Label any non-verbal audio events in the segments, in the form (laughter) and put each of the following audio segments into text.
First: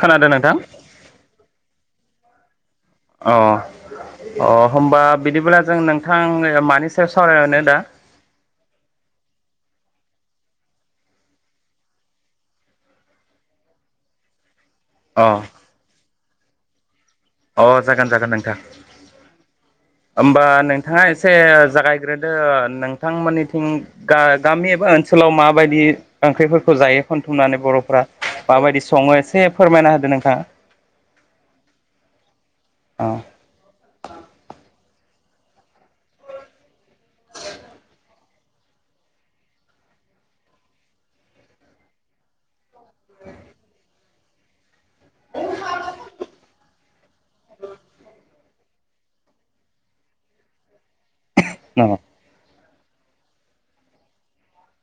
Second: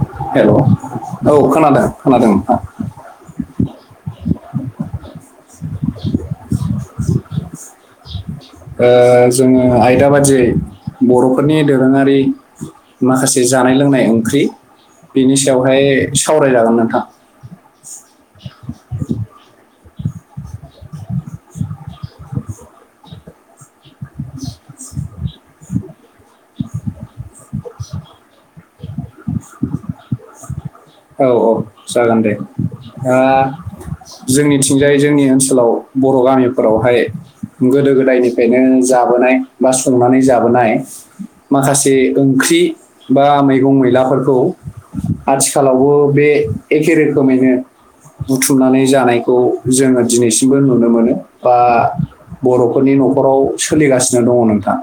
खोनादों हेल' नोंथां औ खोनादों, खोनादों नोंथां। अ अ होमबा बिदिब्ला जों नोंथां मानि सायाव सावरायनो दा ओ जोङो आयदा बादियै बर'फोरनि दोरोङारि माखासे जानाय-लोंनाय ओंख्रि अ बेनि सायावहाय सावरायजागोन नोंथां। अ जागोन-जागोन नोंथां। होमबा नोंथाङा एसे जागायग्रोदो नोंथांमोननिथिं गा-गामि एबा ओनसोल आव माबायदि ओंख्रिफोरखौ जायो खनथुमनानै बर'फोरा माबायदि सङो एसे फोरमायना होदो नोंथाङा। औ औ जागोन दे औ ओ जोंनिथिंजाय जों नि ओनसोलाव बर' गामिफोरावहाय गोदो-गोदायनि फ्रायनो जाबोनाय बा संनानै जाबोनाय माखासे ओंख्रि बा मैगं-मैलाफोरखौ आथिखालावबो बे एखे रो खोमैनो बुथुमनानै जानायखौ जोङो दिनैसिमबो नुनो मोनो। बा औ बर'फोरनि न'खराव सोलिगासिनो दङ' नोंथां।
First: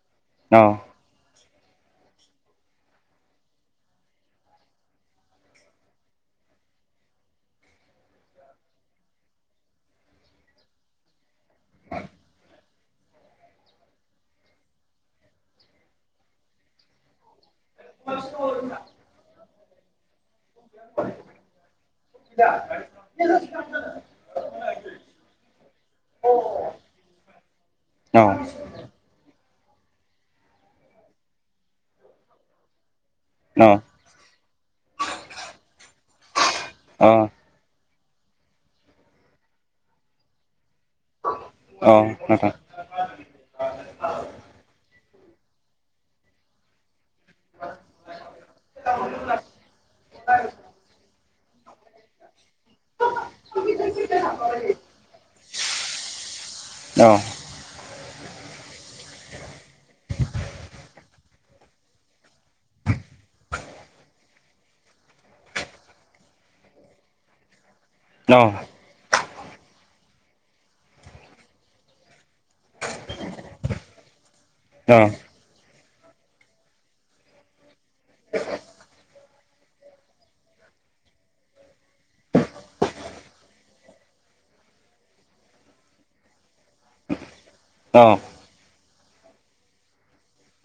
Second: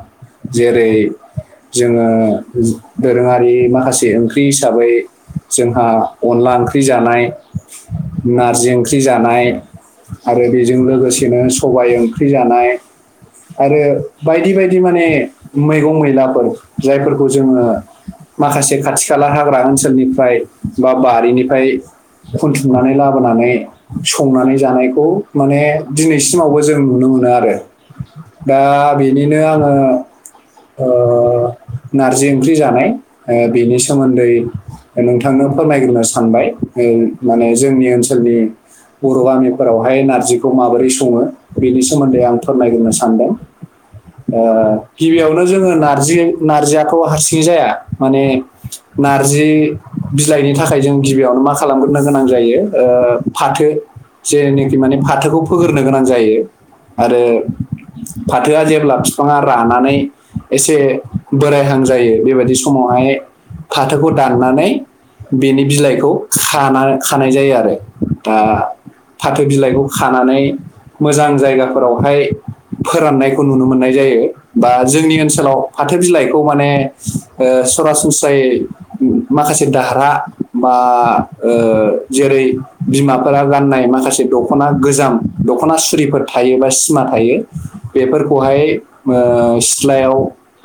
औ जेरै - जोङो दोरोङारि माखासे ओंख्रि हिसाबै जोंहा अनला ओंख्रि जानाय, नारजि ओंख्रि जानाय आरो बेजों लोगोसेनो सबाय ओंख्रि जानाय आरो बायदि बायदि माने मैगं-मैलाफोर जायफोरखौ जोङो माखासे खाथि खाला हाग्रा ओनसोलनिफ्राय बा बारिनिफ्राय खुन्थुमनानै लाबोनानै संनानै जानायखौ माने दिनैसिमावबो जों नुनो मो नो आरो दा बेनिनो आङो ओ नारजि ओंख्रि जानाय ओ औ बेनि सोमोन्दै नों थांनो फोरमायग्रोनो सानबाय औ माने जोंनि ओनसोल नि बर' गामिफोरावहाय नारजिखौ माबोरै स ङो बेनि औ सोमोन्दै आं नोंथां फोरमायग्रोनो सानदों ओ गिबियावनो जोङो नारजि नारजियाखौ हारसिङै जाया माने नारजि बिलाइनि थाखाय जों गिबियावनो मा खालामग्रोनो गोनां जायो ओ फाथो जेरनोखि माने फाथोखौ फोगोरनो गोनां जायो। औ आरो फाथोआ जेब्ला बिफाङा रानानै एसे बोरायहां जायो बेबायदि समावहाय फाथोखौ दाननानै बेनि बिलाइखौ खाना खानाय जायो आरो दा औ फाथो बिलाइखौ खानानै मोजां जायगाफोरावहाय फोराननायखौ नुनो मोननाय जायो बा जोंनि ओनसोलाव फाथो बिलाइखौ माने ओ सरासनस्रायै माखासे दारहा बा ओ जेरै बिमाफोरा गाननाय माखासे दख'ना गोजाम दख'ना सुरिफोर थायो बा सिमा थायो बेफोरखौहाय ओ सिथ्लायाव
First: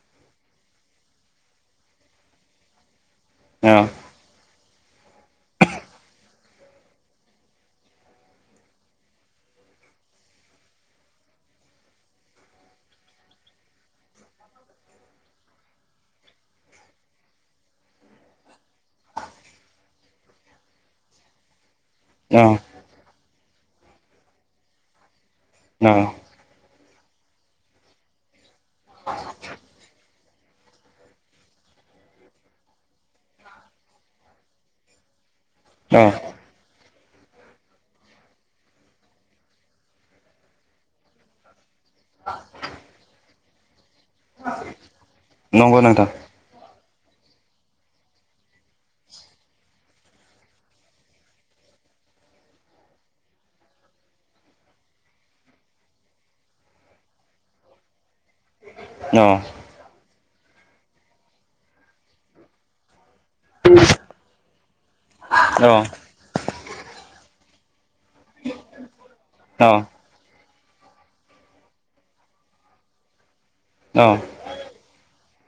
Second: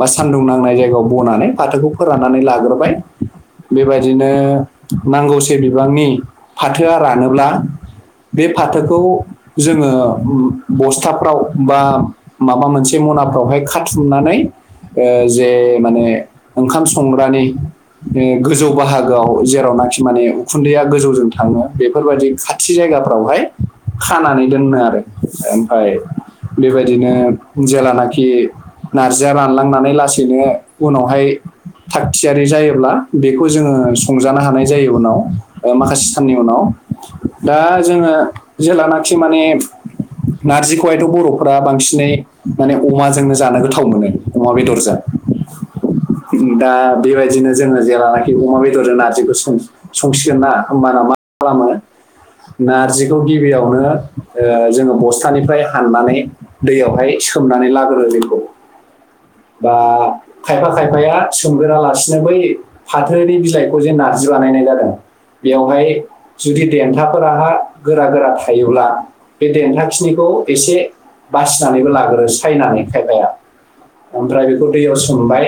बा सान्दुं नांनाय जायगायाव बनानै फाथोखौ फोराननानै लाग्रोबाय। औ बेबायदिनो नांगौसै बिबांनि फाथोआ रानोब्ला बे फाथोखौ जोङो बस्थाफ्राव बा माबा मोनसे खनाफ्रावहाय खाथुमनानै ओ जे माने ओंखाम संग्रानि ओ गोजौ बाहागोआव जेरावनाखि माने उखुन्दैया गोजौजों थाङो बेफोरबायदि औ खाथि जायगा फोरावहाय खानानै दोननो आरो ओमफाय बेबायदिनो जेलानाखि नारजिया रानलांनानै लासैनो उनावहाय थाखाग थियारि जायोब्ला बेखौ जोङो संजानो हानाय जायो उनाव ओ माखासे साननि उनाव। दा जोङो जलेनाखि माने नारजिखौहायथ' बर'फ्रा बांसिनै माने अमाजोंनो जानो गोथाव मोनो अमा बेदरजों नंगौ नोंथां। दा बेबायदिनो जोङो जेराव नाखि अमा बेदरजों नारजिखौ सं संसिगोन ना होमबाना मा खालामो नारजिखौ गिबियावनो ओ जोङो बस्थानिफ्राय हाननानै दैयावहाय सोमनानै लाग्रो बेखौ। औ बा खायफा खायफाया सोमगोरालासिनो बै फाथोनि बिलाइखौ जे नारजि बानायनाय जादों औ बेवहाय जुदि देन्थाफोराहा गोरा गोरा थायोब्ला बे देन्थााखिनिखौ एसे बासिनानैबो लाग्रो सायनानै खायफाया ओमफ्राय बेखौ दैयाव सोमबाय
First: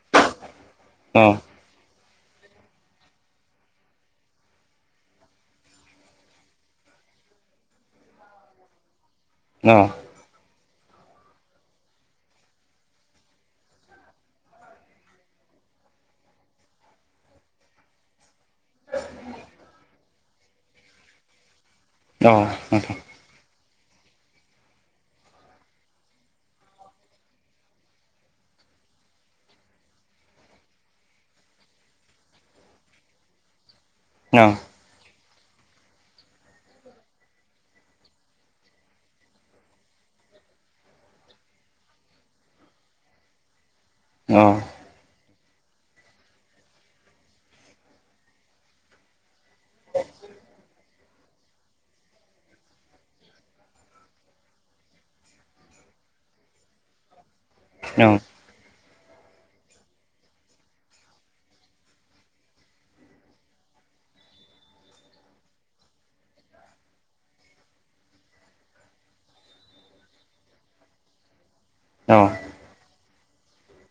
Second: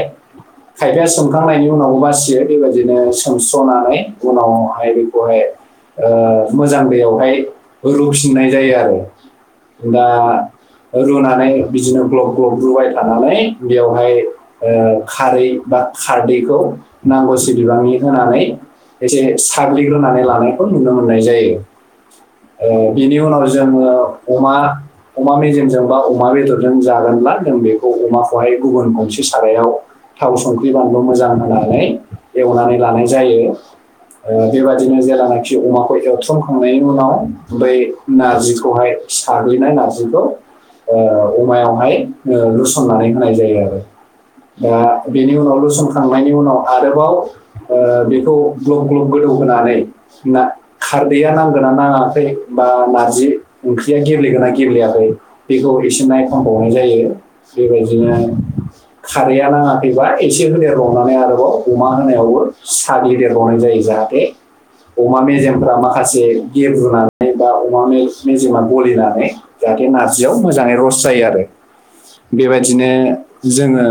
खायफाया सोमखांनायनि उनावबा बि बेबायदिनो सोमस्र'नानै उनावहाय बेखौहाय ओ मोजां दैयावहाय रुफिननाय जायो आरो दा रुनानै बिदिनो ग्लब ग्लब रुबाय थानानै बेवहाय ओ खारै बा खारदैखौ नांगौसे बिबांनि होनानै एसे साग्लिग्रोनानै लानायखौ नुनो मोननाय जायो। ओ बिनि उनाव जोङो अमा अमा मेजेमजों बा अमा बेदरजों जागोनब्ला जों बेखौ अमाखौहाय गुबुन गंसे सारायाव थाव संख्रि बानलु मोजां होनानै एवनानै लानाय जायो ओ बेबायदिनो जेलाना खि अमाखौ एवथ्रुमखांनायनि उनावहाय बै नार्जिखौहाय साग्लिनाय नारजिखौ। ओ अमायावहाय ओ लुसननानै होनाय जायो आरो। दा बेनि उनाव लुसनखांनायनि उनाव आरोबाव ओ बेखौ ग्लब ग्लब गोदौ होनानै खारदैया नांगोना नाङाखै। ओ नारजि ओंख्रिया गेब्लेगोना गेब्लेयाखै बेखौ एसे नायफामबावनाय जायो। बेबायदिनो खारैया नाङाखैबा एसे होदेरबावनानै आरोबाव। अमा होनायावबो साग्लिदेरबावनाय जायो जाहाथे अमा मेजेमफ्रा माखासे गेब्रुनानै बा अमा मेजेमा गलिनानै जाहाथे नारजियाव मोजाङै रस जायो आरो। बेबायदिनो जोङो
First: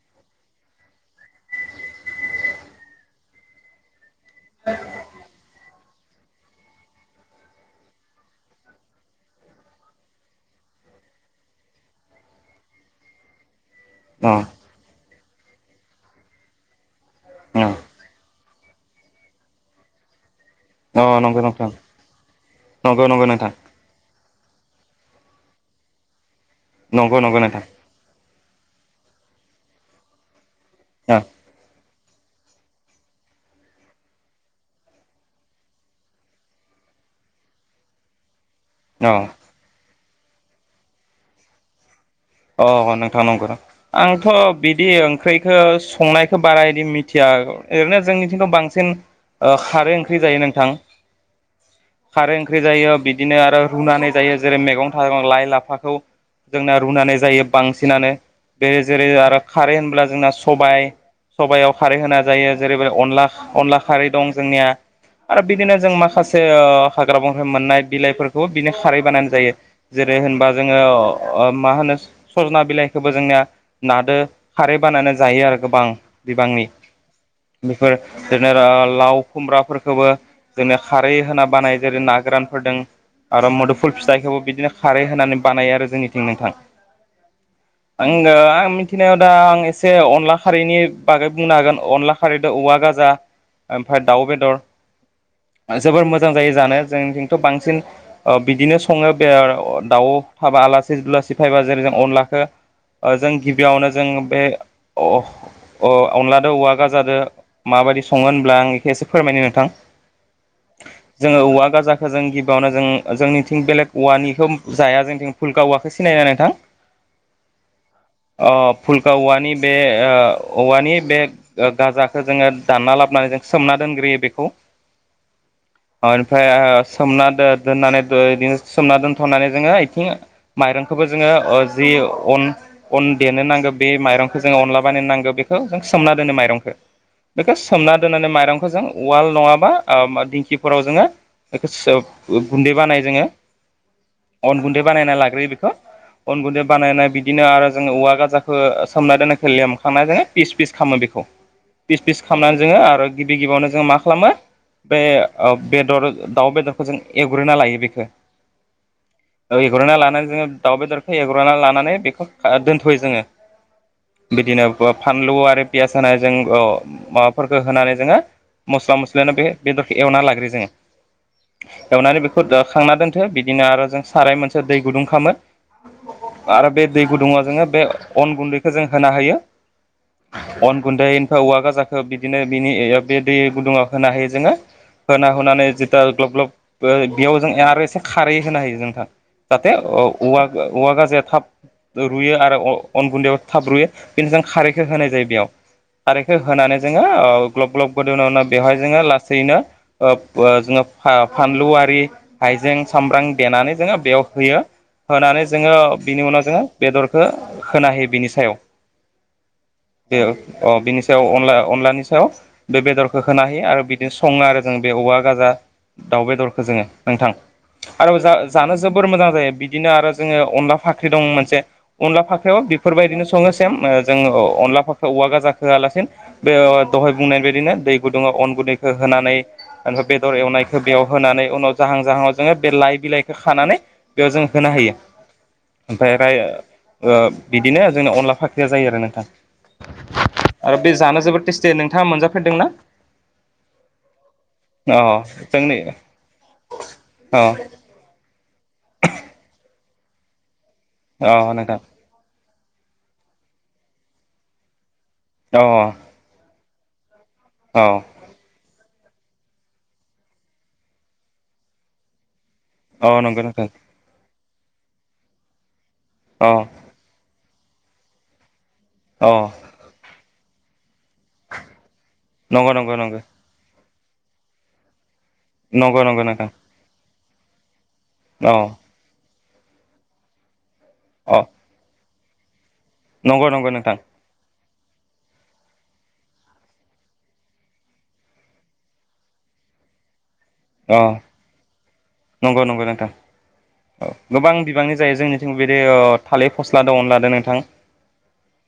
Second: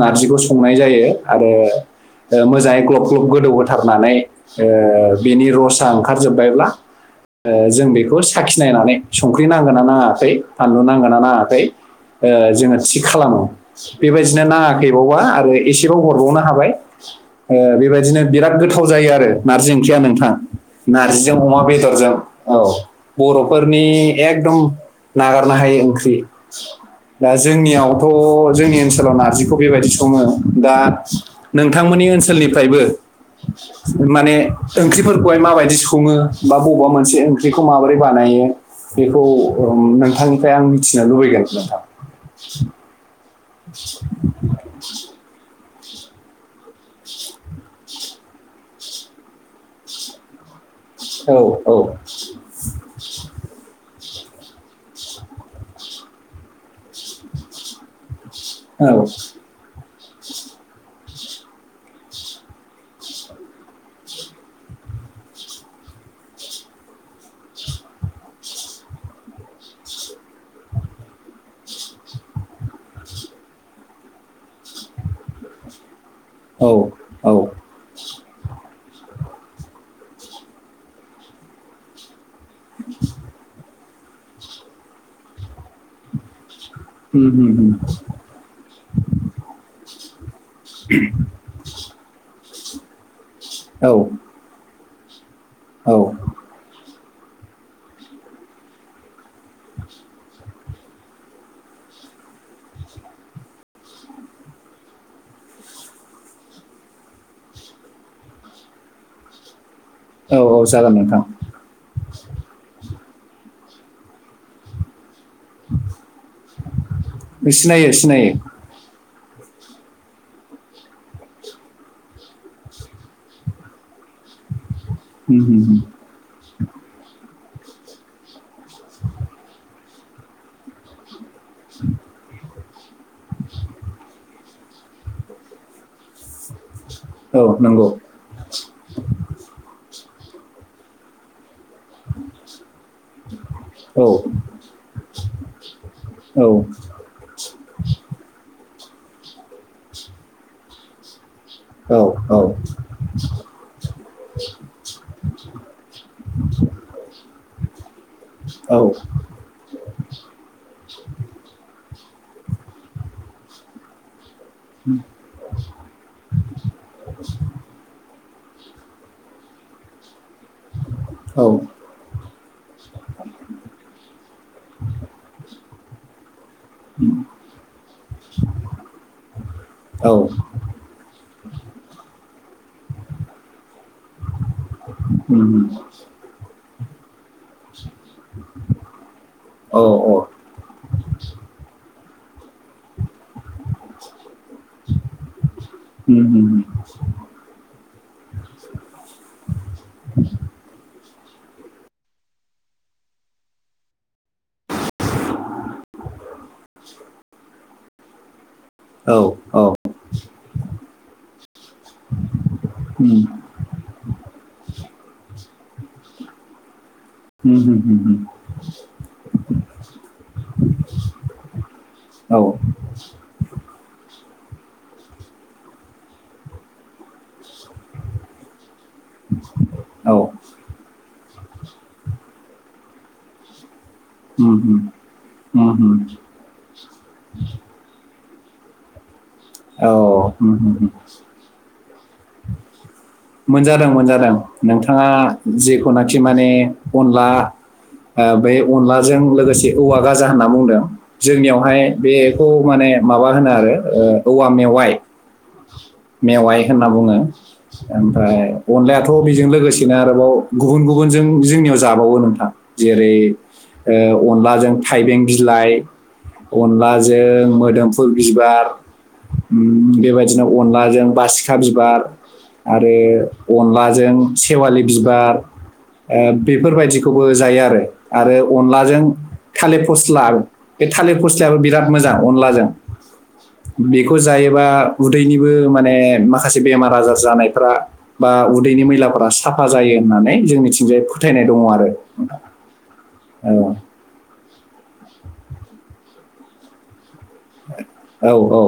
नारजिखौ संनाय जायो आरो ओ मोजाङै ग्लब ग्लब गोदौ होथारनानै ओ बेनि रसा ओंखारजोब्बायब्ला ओ जों बेखौ साखिनायनानै संख्रि नांगोनना नाङाखै फानलु नांगोनना नाङाखै ओ जोङो थिग खालामो बेबायदिनो नाङाखैबावबा आरो एसेबाव हरबावनो हाबाय। ओ बेबायदिनो बिराद गोथाव जायो आरो नारजि ओंख्रिया नोंथां। नारजिजों अमा बेदरजों औ नंगौ नोंथां नंगौ नंगौ नोंथां बर'फोरनि। एकदम नागारनो हायै ओंख्रि। नंगौ नंगौ नोंथां। थ जोंनि ओनसोलाव नारजिखौ बेबायदि सङो दा नोंथांमोननि ओनसोलनिफ्रायबो माने ओंख्रिफोरखौहाय माबायदि सङो बा बबेबा मोनसे ओंख्रिखौ माबोरै बानायो औ बेखौ नोंथांनिफ्राय आं मिथिनो लुबैदों नोंथां। अ नोंथां नंगौ आंथ बिदि ओंख्रिखौ संनायखौ बारा इदि मिथिया ओरैनो जोंनिथिंथ बांसिन ओ खारै ओंख्रि जायो नोंथां। औ औ खारै ओंख्रि जायो बिदिनो आरो रुनानै जायो। जेरै मैगं थाइगं लाइ लाफाखौ जोंना रुनानै जायो बांसिनानो बे औ जेरै आरो खारै होनब्ला जोंना सबाय। सबायाव खारै होना जायो जेरैबायदि अनला अनला खारै दं जोंनिया। आरो बिदिनो जों माखासे हाग्रा बंगाइ मोननाय बिलाइफोरखौबो बिनि खारै बानायनानै जायो जे रै होनबा जोङो मा होनो सजना बिलाइखौबो जोंनिया नादो खारै बानायनानै जायो आरो गोबां। बिबांनि औ औ उम, बेफोर जेनेरेल लाव खुमब्राफोरखौबो जोंनि खारै होना बानाय जेरै ना गोरानफोरदों आरो मद फुल फिथाइखौबो बिदिनो खारै होनानै बानायो आरो जोंनिथिं नोंथां। (unintelligible) (unintelligible) आं मिथिनायाव दा आं एसे अनला खारैनि बागै बुंनो हागोन अनला खारै औवा गाजा औ ओमफ्राय दाउ बेदर औ जोबोर मोजां जायो जानो जों बांसिन ओ बिदिनो सङो बे दाउ थाबा आलासि (unintelligible) फैबा जेरै अनलाखो ओ जों गिबियावनो जों बे अ अ अनलादो औवा गाजादो माबायदि सङो होनब्ला आं बेखौ एसे फोरमायनो नोंथां। औ औ जागोन नोंथां जोङो औवा गाजाखौ जों गिबियावनो जों जोंनिथिं बेलेग औवानिखौ जाया जोंनिथिं भुलका औवाखौ सिनाया नोंथां। सिनायो सिनायो। फुल्खा औवानि बे ओ औवानि बे गाजाखौ जोङो दानना लाबोनानै जों सोमना दोन ग्रोयो बेखौ। उम उम ओमफ्राय सोमना दो-दोननानै बिदिनो सोमना दोन्थनानै जोङो माइरंखौबो जोङो अ जि अन अन देनो नांगौ बे माइरंखौ जोङो अनला बानायनो नांगौ बेखौ जों सोमना दोनो माइरंखौ। औ बेखौ नंगौ सोमना दोन्नानै माइरंखौ जों उवाल नङाबा अ दिंखिफोराव जोङो बेखौ सुब अ गुन्दै बानायो जोङो। औ अन गुन्दै बानायना लाग्रोयो बेखौ अन गुन्दै बानायनाय बिदिनो आरो जोङो औवा गाजाखौ सोमनाय दोननायखौ लेमखांनाय जोङो फिस फिस खालामो बेखौ औ पिस पिस औ खालामनानै जोङो आरो गिबि गिबियावनो जोङो मा खालामो बे अ बेदर दाउ बेदरखौ जों एवग्रोना लायो बेखौ औ एवग्रोना लानानै जोङो दाउबेदरखौ एव लानानै बेखौ खा दोनथ'यो जोङो बिदिनो फानलु आरो पियास होनाय जों अ माबाफोरखौ होनानै जोङो मस्ला मस्लियानो बे बेदरखौ एवना लाग्रो जोङो औ एवनानै बेखौ खांना दोनथो बिदिनो आरो जों साराय मोनसे दै गुदुं खालामो आरो बे दै गुदुङाव जोङो बे अन गुन्दैखौ जों होना होयो औ अन गुन्दै औवा गाजाखौ बिदिनो बिनि बे दै गुदुङाव होनो हायो जोङो होना उम होनानै जिता ग्लब ग्लब बेयाव जों आरो एसे खारै होनो हायो नोंथां जाहाथे औ औ औवा औवा गाजाया थाब रुयो आरो अ अन गुन्दैयाव थाब रैयो बेनि जों खारैखौ होनाय जायो बेयाव उम खारैख उम होनानै जोङो ग्लब ग्लब गोदौवनो बेवहाय जोङो लासैनो जोङो अब जोङो बा फानलु आदि हाइजें सामब्राम देनानै जोङो बेयाव होयो होनानै जोङो जोङो बिनि उनाव जोङो बेदरखौ होना होयो बिनि सायाव औ औ बे अ बिनि सायाव अनला अनलानि सायाव बे उम बेदरखौ उम होना हायो आरो बिदिनो सङो आरो जों बे औवा गाजा दाउ बेदरखौ जोङो नोंथां उम आरो जा जानो जोबोर मोजां जायो बिदिनो आरो अ अनला फाख्रि दं मोनसे अनला औ फाख्रियाबो बेफोरबायदिनो सेम अ अनलाख औवा गााजााख होआलासिनो बे दहाय बुंनाय बायदिनो दै गुदुङा अन गुदै हो होनानै ओफ्राय बेदर एवनायखौ बेयाव होनानै उनाव जाहां जाहां जोङो बे लाइ बिलाइखौ खानानै बेयाव जों उम होनो उम हायो उम औ उम उम ओमफ्राय राय अ बिदिनो जोंना अनला फाख्रिया जायो आरो नोंथां आरो बे जानो जोबोद टेस्टि नोंथाङा मोनजाफेरदोंना? मोनजादों मोनजादों अ नोंथाङा जोंनि जिखुनाखि माने अनला अ अ बे अनलाजों लोगोसे औवा गाजा होनना बुंदों अ नोंथां जोंनियावहाय बे खौ माने माबा होनो आरो औवा मेवाइ अ मेवाइ होनना बुङो औ ओमफ्राय अनलायाथ थ बिजों लोगोसेनो आरोबाव गुबुन गुबुनजों जोंनियाव जाबावो नोंथां औ जेरै नंगौ नोंथां अनलाजों अ थाइबें बिलाइ अ अनलाजों मोदोमफु बिबार अ बेबायदिनो अनलाजों बासिखा बिबार नंगौ नंगौ नंगौ आरो अनलाजों सेवालि बिबार नंगौ नंगौ ओ नोंथां बेफोरबायदिखौ खौबो जायो आरो आरो औ अनलाजों थालिर फस्ला बे थालिर अ फस्लायाबो बिराद मोजां अनलाजों नंगौ नंगौ नोंथां बेखौ जायोबा उदैनिबो माने माखासे बेमार आजार जानाय फ्रा बा उदैनि मैलाफोरा साफा जायो होननानै जोंनिथिंजाय अ फोथायनाय दङ आरो नंगौ नंगौ नोंथां गोबां बिबांनि जायो जोंनिथिंबो बेदि थालिर फस्ला दं अनला दं नोंथां औ औ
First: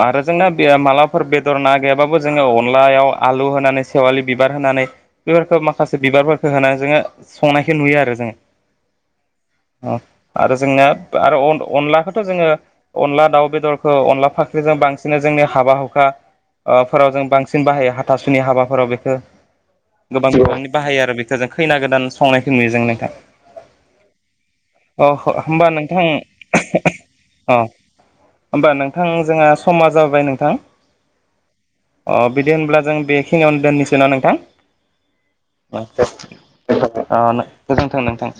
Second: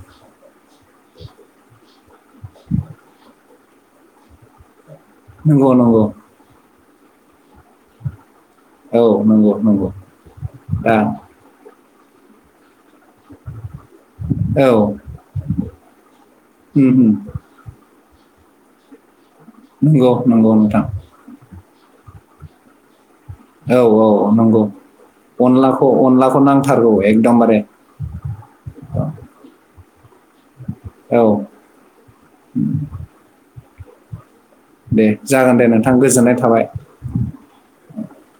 आरो जोंना बे मालाबफोर बेदर ना गैयाबाबो जोङो अनलायाव आलु होनानै सेवालि बिबार होनानै बेफोरखौ नंगौ माखासे नंगौ बिबारफोरखौ होनानै जोङो संनायखौ नुयो आरो जोङो औ नंगौ नंगौ अ आरो जोंना दा आरो अन अनलाखौथ' जोङो अनला दाउ बेदरखौ अनला औ फाख्रिजों बांसिनै जोंनि हाबा हुखा ओ उम उम फोराव जों बांसिन बाहायो हाथासुनि हाबाफोराव बेखौ नंगौ गोबां नंगौ गोबांनि नोंथां बाहायो आरो बेखौ खैना गोदान संनायखौ नुयो जों नोंथां औ औ नंगौ अ होमबा अनलाखौ नोंथां अनलाखौ नांथारगौ अ एकदमबारे होमबा नोंथां जोंहा समा जाबाय नोंथां औ अ बिदि होनब्ला जों बेखिनियावनो दोननिसोन ना नोंथां? दे जागोन दे नोंथां। गोजोननाय थाबाय गोजोनथों नोंथां।